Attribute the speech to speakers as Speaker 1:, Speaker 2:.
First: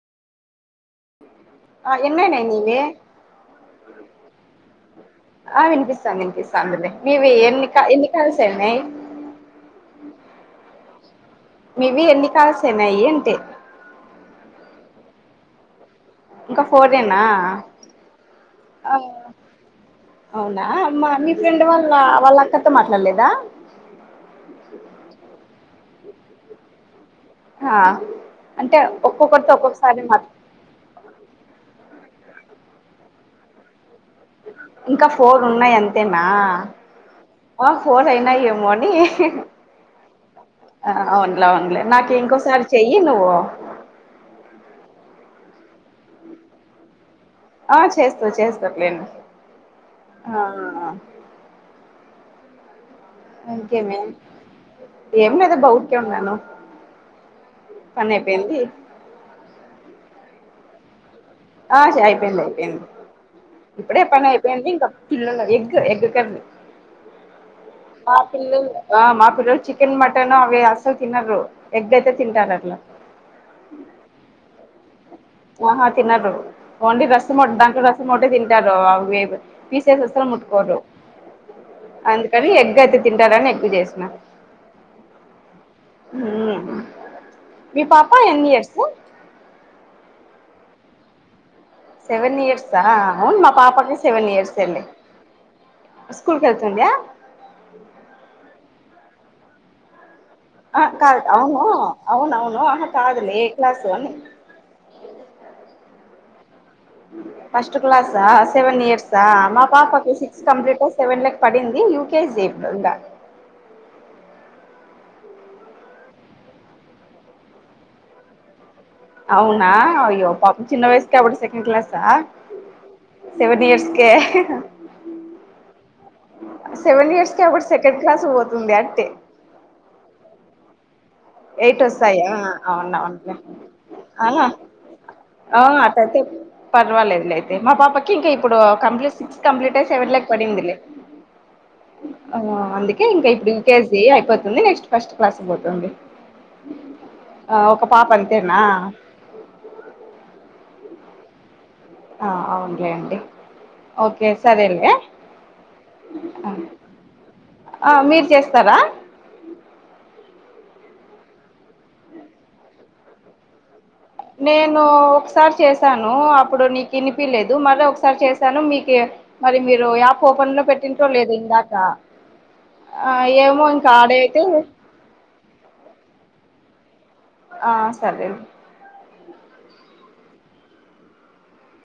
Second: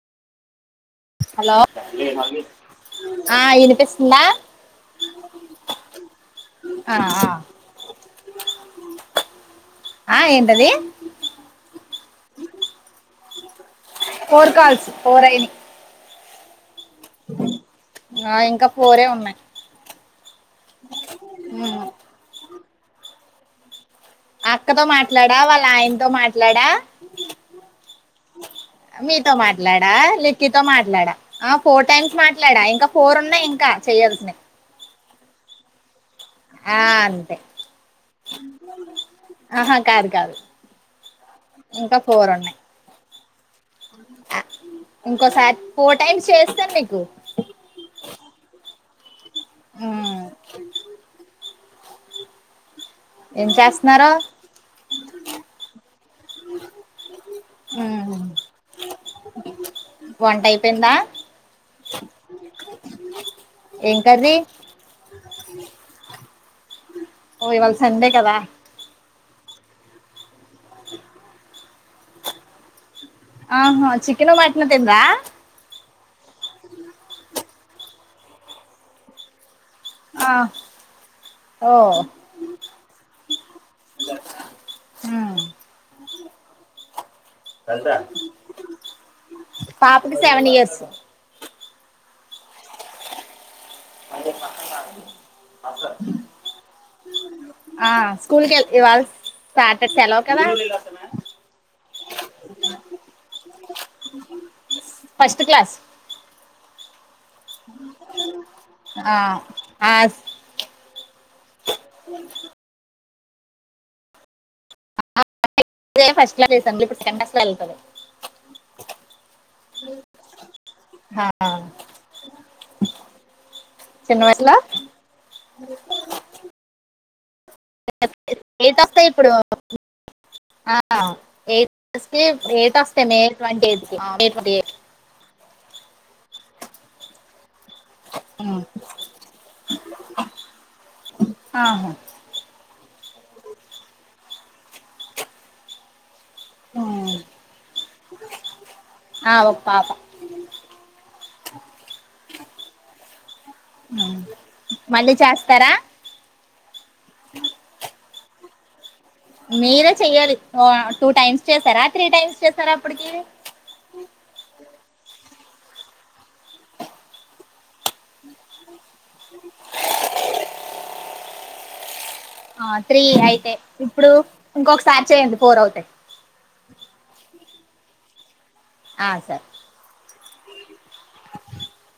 Speaker 1: Hello
Speaker 2: ఆ ఎన్నయినాయి నీవే
Speaker 1: ఆ వినిపిస్తుందా
Speaker 2: ఆ వినిపిస్తాంది వినిపిస్తాందిలే
Speaker 1: ఆ ఆ
Speaker 2: నీవి ఎన్నిక ఎన్ని కలుసేనాయి
Speaker 1: ఆ ఏంటది
Speaker 2: మీవి ఎన్ని కాల్సనాయి అంటి
Speaker 1: ఫోర్ కాల్స్ ఫోర్ అయినాయి
Speaker 2: ఇంకా ఫోరేన
Speaker 1: ఆ ఇంకా ఫోరే ఉన్నాయి
Speaker 2: అవునా మా మీ ఫ్రెండ్
Speaker 1: ఉమ్
Speaker 2: వాళ్ళ వాళ్ళక్క మాట్లాడలేదా
Speaker 1: అక్కతో మాట్లాడా వాళ్ళ ఆయనతో మాట్లాడా
Speaker 2: ఆ అంటే
Speaker 1: మీతో
Speaker 2: ఒక్కొక్కరితో
Speaker 1: మాట్లాడా
Speaker 2: ఒక్కొక్కసారి మాట్
Speaker 1: లిక్కితో మాట్లాడా ఆ ఫోర్ టైమ్స్ మాట్లాడా ఇంకా ఫోరున్నాయి ఇంకా చేయాల్సినవి
Speaker 2: ఇంకా ఫోర్ ఉన్నాయా అన్ తేనా
Speaker 1: ఆ అంతే
Speaker 2: ఆ ఫోర్ అయినాయి ఏమోని
Speaker 1: ఆహా కాదు కాదు
Speaker 2: ఆ అవున్లే అవున్లే నాకు ఇంకోసారి చెయ్యి నువ్వు వ [unintelligible]
Speaker 1: ఆ ఇంకోసారి ఫోర్ టైమ్స్ చేస్తే నీకు
Speaker 2: ఆ చేస్తా చేస్తా లేండి
Speaker 1: ఉమ్
Speaker 2: అహ్
Speaker 1: ఏం
Speaker 2: ఇంకేమీ
Speaker 1: చేస్తున్నారు
Speaker 2: ఏం లేదు అబ్బా ఊరికే ఉన్నాను పని
Speaker 1: ఉమ్
Speaker 2: అయిపోయింది
Speaker 1: వంట అయిపోయిందా
Speaker 2: ఆ అయిపోయింది అయిపోయింది
Speaker 1: ఏం
Speaker 2: ఇప్పుడే
Speaker 1: కర్రీ
Speaker 2: పనియిపోయింది ఇంకా పిల్లకి ఎగ్ ఎగ్ కర్రీ.
Speaker 1: ఓ ఇవాళ సండే
Speaker 2: మా
Speaker 1: కదా
Speaker 2: పిల్లలు ఆ మా ఇప్పుడు చికెన్ మటన్ అవి అసలు తిిన ఎగ్ అయితే తింటారు అట్లా
Speaker 1: ఆహా చికన్ మాట్న తిందరా
Speaker 2: ఆహా తిినరు ఓన్లీ రసమొట్ట దాంట్లో రసమొట్టే తింటారు అవిే పీసేస వస్తలు
Speaker 1: ఆ,
Speaker 2: ముట్టుకోరు
Speaker 1: ఓ
Speaker 2: అందుకని ఎగ్ అయితే తింటారని ఎగ్గు చేసిన
Speaker 1: ఉమ్.
Speaker 2: మీ పాప ఎయన్ ఇయర్స్
Speaker 1: పాపకి సెవెన్ ఇయర్స్
Speaker 2: సెవెన్ ఇయర్స్ా అవును మా పాపకి సెవెన్ ఇయర్స్ అండి స్కూల్కి వెళ్తుందా
Speaker 1: ఆ స్కూల్కి వెళ్ ఇ వాళ సట చాల
Speaker 2: ఆ క అవును అవును అవును అహ కాదులి ఏ క్లాసు అని
Speaker 1: ఫస్ట్ క్లాస్
Speaker 2: ఫస్ట్ క్లాసా సెవెన్
Speaker 1: ఆ
Speaker 2: ఇయర్సా మా
Speaker 1: ఆ,
Speaker 2: పాపకి సిక్స్ కంప్లీట్ సెవెన్ క్ పడింది యూకేీ ఇం
Speaker 1: అదే ఫస్ట్ లా తీసండి ఇప్పుడు సెకండ్ కస్ లా వెళ్తుంది
Speaker 2: అవునా అయ్యో పా చిన్న వయసుక
Speaker 1: ఆ,
Speaker 2: అబడు సెకండ్ క్లాస్ా సెవెన్ ఇయర్స్కే
Speaker 1: చిన్న వయసులో
Speaker 2: సె ఇయర్స్
Speaker 1: ఎట్ వా ఇప్పుడు ఎ
Speaker 2: ఎయిట్
Speaker 1: ఎ
Speaker 2: వస్తాయా
Speaker 1: మే
Speaker 2: అవునవునులే
Speaker 1: ట్వ ఎయి మ
Speaker 2: అవునా
Speaker 1: ట్
Speaker 2: ఆ ర్వాలదుయితే మా పాప ఇం ఇప్పుడు సి కంప్ట్ సవె పంది
Speaker 1: ఆహా
Speaker 2: ఇంకా ఇప్పుడు వికేజీ అయిపోతుంది నెక్స్ట్ ఫస్ట్ క్లాస్ పోతుంది
Speaker 1: ఉమ్.
Speaker 2: ఆ ఒక పాప అని తేనా
Speaker 1: ఆ, ఒక పాప
Speaker 2: ఆ అవునులే అండి ఓకే సరేలే
Speaker 1: మళ్ళీ చేస్తారా
Speaker 2: ఆ ఆ మీరు చేస్త తార
Speaker 1: మీరే చెయ్యాలి టూ టైమ్స్ చేసారా త్రీ టైమ్స్ చేసారా అప్పటికి
Speaker 2: నేను ఒకసారి చేశాను అప్పుడు నీకు వినిపిలేదు మర ఒకసారి చేశాను మీకు మరి మీరు యాప్ ఓపెన్ లో పెట్టిో లేదు ఇందాక
Speaker 1: త్రీ అయితే
Speaker 2: ఏమో ఇంకా
Speaker 1: ఇప్పుడు
Speaker 2: ఆడ అయితే
Speaker 1: ఇంకొకసారి చేయండి ఫోర్ అవుతాయి
Speaker 2: ఆ సరే
Speaker 1: ఆ సార్